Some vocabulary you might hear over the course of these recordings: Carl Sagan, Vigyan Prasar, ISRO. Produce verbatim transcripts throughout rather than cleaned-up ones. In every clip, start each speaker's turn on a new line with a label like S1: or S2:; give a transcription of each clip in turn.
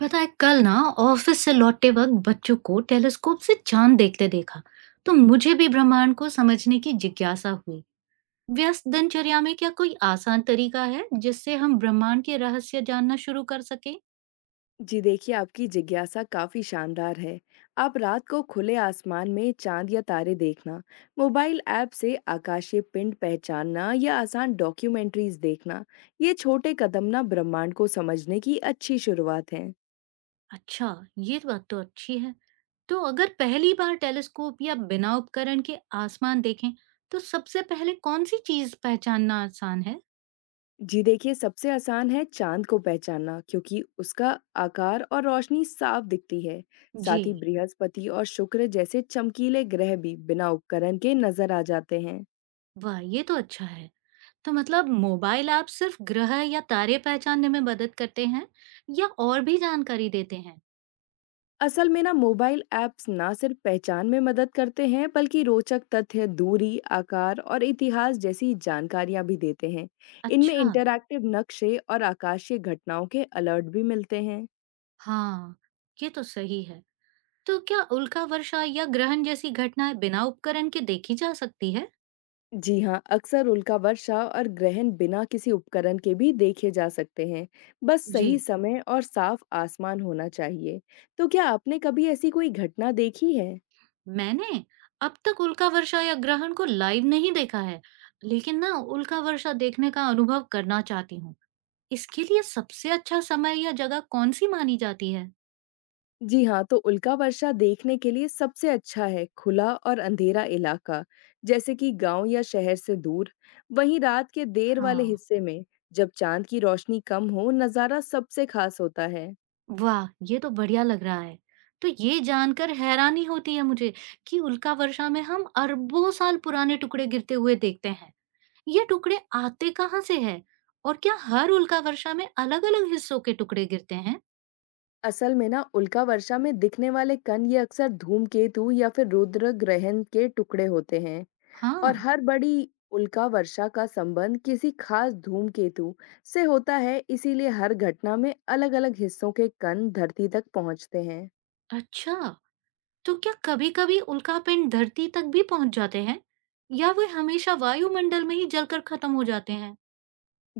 S1: पता है कल ना ऑफिस से लौटते वक्त बच्चों को टेलीस्कोप से चांद देखते देखा। तो मुझे भी ब्रह्मांड को समझने की जिज्ञासा हुई। व्यस्त दिनचर्या में क्या कोई आसान तरीका है जिससे हम ब्रह्मांड के रहस्य जानना शुरू कर सकें।
S2: जी देखिए, आपकी जिज्ञासा काफ़ी शानदार है। आप रात को खुले आसमान में चाँद या तारे देखना, मोबाइल ऐप से आकाशीय पिंड पहचानना या आसान डॉक्यूमेंट्रीज़ देखना, ये छोटे कदम ना ब्रह्मांड को समझने की अच्छी शुरुआत है।
S1: अच्छा, ये बात तो अच्छी है। तो अगर पहली बार टेलीस्कोप या बिना उपकरण के आसमान देखें, तो सबसे पहले कौन सी चीज पहचानना आसान है।
S2: जी देखिए, सबसे आसान है चाँद को पहचानना क्योंकि उसका आकार और रोशनी साफ दिखती है।
S1: जी,
S2: साथ ही बृहस्पति और शुक्र जैसे चमकीले ग्रह भी बिना उपकरण के नज़र आ जाते हैं।
S1: वाह ये तो अच्छा है। तो मतलब मोबाइल ऐप सिर्फ ग्रह या तारे पहचानने में मदद करते हैं, या और भी जानकारी देते हैं?
S2: असल में ना मोबाइल ऐप्स ना सिर्फ पहचान में मदद करते हैं बल्कि रोचक तथ्य दूरी आकार और इतिहास जैसी जानकारियां भी देते हैं। इनमें
S1: अच्छा,
S2: इंटरैक्टिव नक्शे और आकाशीय घटनाओं के अलर्ट भी मिलते हैं।
S1: हाँ, ये तो सही है। तो क्या उल्का वर्षा या ग्रहण जैसी घटनाएं बिना उपकरण के देखी जा सकती है?
S2: जी हाँ, अक्सर उल्का वर्षा और ग्रहण बिना किसी उपकरण के भी देखे जा सकते हैं। बस सही
S1: जी,
S2: समय और साफ आसमान होना चाहिए। तो क्या आपने कभी ऐसी कोई घटना देखी है?
S1: मैंने अब तक उल्का वर्षा या ग्रहण को लाइव नहीं देखा है, लेकिन ना उल्का वर्षा देखने का अनुभव करना चाहती हूँ। इसके लिए सबसे अच्छा समय या जगह कौन सी मानी जाती है?
S2: जी हाँ, तो उल्का वर्षा देखने के लिए सबसे अच्छा है खुला और अंधेरा इलाका, जैसे कि गांव या शहर से दूर। वहीं रात के देर वाले
S1: हाँ,
S2: हिस्से में, जब चांद की रोशनी कम हो, नज़ारा सबसे खास होता है।
S1: वाह! ये तो बढ़िया लग रहा है। तो ये जानकर हैरानी होती है मुझे कि उल्का वर्षा में हम अरबों साल पुराने टुकड़े गिरते हुए देखते हैं। ये टुकड़े आते कहाँ से हैं? और क्या हर उल्का वर्षा में अलग-अलग हिस्सों के टुकड़े गिरते हैं?
S2: असल में ना उल्का वर्षा में दिखने वाले कण ये अक्सर धूमकेतु या फिर रुद्र ग्रहण के टुकड़े होते हैं। और
S1: हाँ,
S2: हर बड़ी उल्का वर्षा का संबंध किसी खास धूमकेतु से होता है, इसीलिए हर घटना में अलग-अलग हिस्सों के कण धरती तक पहुंचते हैं।
S1: अच्छा। तो क्या कभी-कभी उल्कापिंड धरती तक भी पहुँच जाते हैं? या वे हमेशा वायुमंडल में ही जलकर खत्म हो जाते हैं?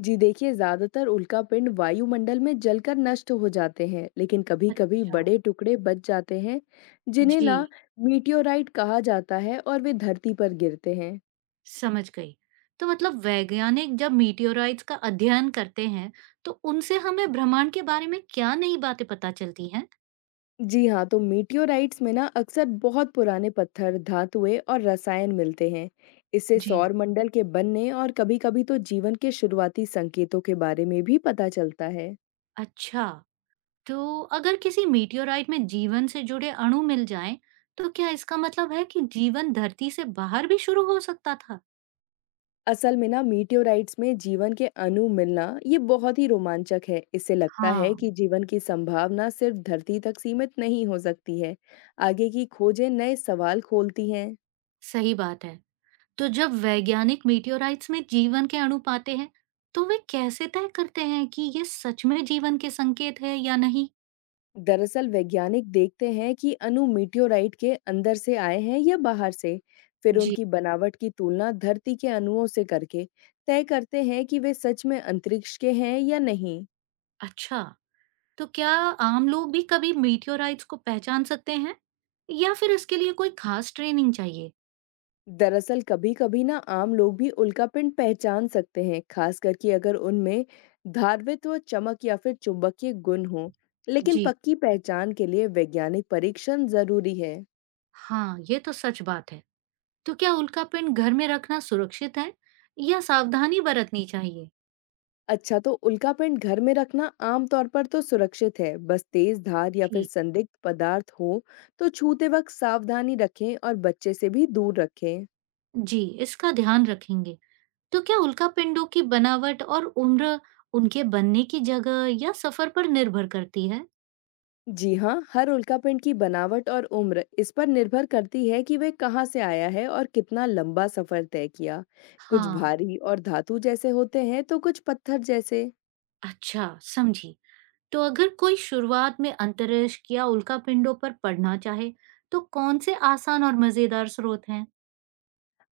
S2: जी देखिए, ज़्यादातर उल्कापिंड वायुमंडल में जलकर नष्ट हो जाते हैं, लेकिन कभी-कभी
S1: अच्छा,
S2: बड़े टुकड़े बच जाते हैं, जिन्हें
S1: जी।
S2: ना मीटियोराइट कहा जाता है और वे धरती पर गिरते हैं।
S1: समझ गई। तो मतलब वैज्ञानिक जब मीटियोराइट्स का अध्ययन करते हैं, तो उनसे हमें ब्रह्मांड के बारे में क्या नई बातें पता चलती हैं?
S2: जी हाँ, तो मीटियोराइट्स में ना अक्सर बहुत पुराने पत्थर, धातुएं और रसायन मिलते हैं। इससे
S1: जी,
S2: सौर मंडल के बनने और कभी-कभी तो जीवन के शुरुआती संकेतों के बारे में भी पता चलता है।
S1: अच्छा। तो अगर किसी मीटियोराइट में जीवन से जुड़े अणु मिल जाएं, तो क्या इसका मतलब है कि जीवन धरती से बाहर भी शुरू हो सकता था?
S2: असल में ना मीटियोराइट्स में जीवन के अणु मिलना ये बहुत ही रोमांचक है। इससे लगता है
S1: हाँ,
S2: कि जीवन की संभावना सिर्फ धरती तक सीमित नहीं हो सकती है। आगे की खोजें नए सवाल खोलती हैं।
S1: सही बात है। तो जब वैज्ञानिक मीटियोराइट्स में जीवन के अणु पाते हैं, तो वे कैसे तय करते हैं कि ये सच में जीवन के संकेत है या नहीं?
S2: दरअसल वैज्ञानिक देखते हैं कि अणु मीटियोराइट के अंदर से आए हैं या बाहर से, फिर
S1: जी,
S2: उनकी बनावट की तुलना धरती के अणुओं से करके तय करते हैं कि वे सच में अंतरिक्ष के हैं या नहीं।
S1: अच्छा। तो क्या आम लोग भी कभी मीटियोराइट्स को पहचान सकते हैं, या फिर इसके लिए कोई खास ट्रेनिंग चाहिए?
S2: दरअसल कभी-कभी ना आम लोग भी उल्कापिंड पहचान सकते हैं, खासकर कि अगर उनमें धारवित्व, चमक या फिर चुंबकीय गुण हो। लेकिन
S1: जी
S2: पक्की पहचान के लिए वैज्ञानिक परीक्षण जरूरी है।
S1: हाँ, ये तो सच बात है। तो क्या उल्कापिंड घर में रखना सुरक्षित है, या सावधानी बरतनी चाहिए?
S2: अच्छा, तो उल्कापिंड घर में रखना आमतौर पर तो सुरक्षित है, बस तेज धार या फिर
S1: ठीक।
S2: संदिग्ध पदार्थ हो तो छूते वक्त सावधानी रखें और बच्चे से भी दूर रखें।
S1: जी, इसका ध्यान रखेंगे। तो क्या उल्कापिंडों की बनावट और उम्र उनके बनने की जगह या सफर पर निर्भर करती है?
S2: जी हाँ, हर उल्कापिंड की बनावट और उम्र इस पर निर्भर करती है कि वह कहाँ से आया है और कितना लंबा सफर तय किया। कुछ
S1: हाँ,
S2: भारी और धातु जैसे होते हैं तो कुछ पत्थर जैसे।
S1: अच्छा, समझी। तो अगर कोई शुरुआत में अंतरिक्ष या उल्कापिंडों पर पढ़ना चाहे, तो कौन से आसान और मजेदार स्रोत हैं?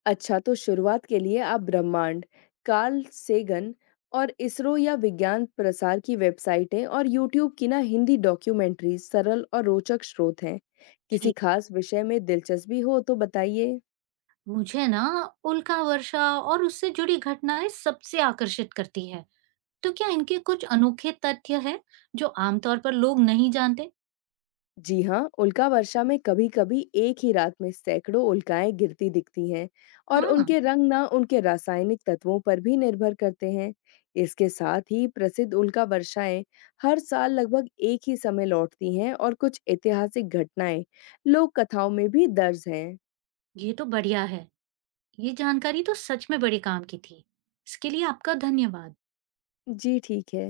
S2: अच्छा, तो शुरुआत के लिए आप ब्रह्मांड, कार्ल सेगन और इसरो या विज्ञान प्रसार की वेबसाइटें और यूट्यूब की ना हिंदी डॉक्यूमेंट्री सरल और रोचक स्रोत हैं। किसी
S1: ठीक।
S2: खास विषय में दिलचस्पी हो तो बताइए।
S1: मुझे ना उल्का वर्षा और उससे जुड़ी घटनाएं सबसे आकर्षित करती है। तो क्या इनके कुछ अनोखे तथ्य हैं जो आमतौर पर लोग नहीं जानते?
S2: जी हाँ, उल्का वर्षा में कभी-कभी एक ही रात में सैकड़ों उल्काएँ गिरती दिखती हैं और
S1: हाँ,
S2: उनके रंग ना उनके रासायनिक तत्वों पर भी निर्भर करते हैं। इसके साथ ही प्रसिद्ध उल्का वर्षाएँ हर साल लगभग एक ही समय लौटती हैं और कुछ ऐतिहासिक घटनाएँ लोक कथाओं में भी दर्ज हैं।
S1: ये तो बढ़िया है। ये जानकारी तो सच में बड़े काम की थी। इसके लिए आपका धन्यवाद।
S2: जी, ठीक है।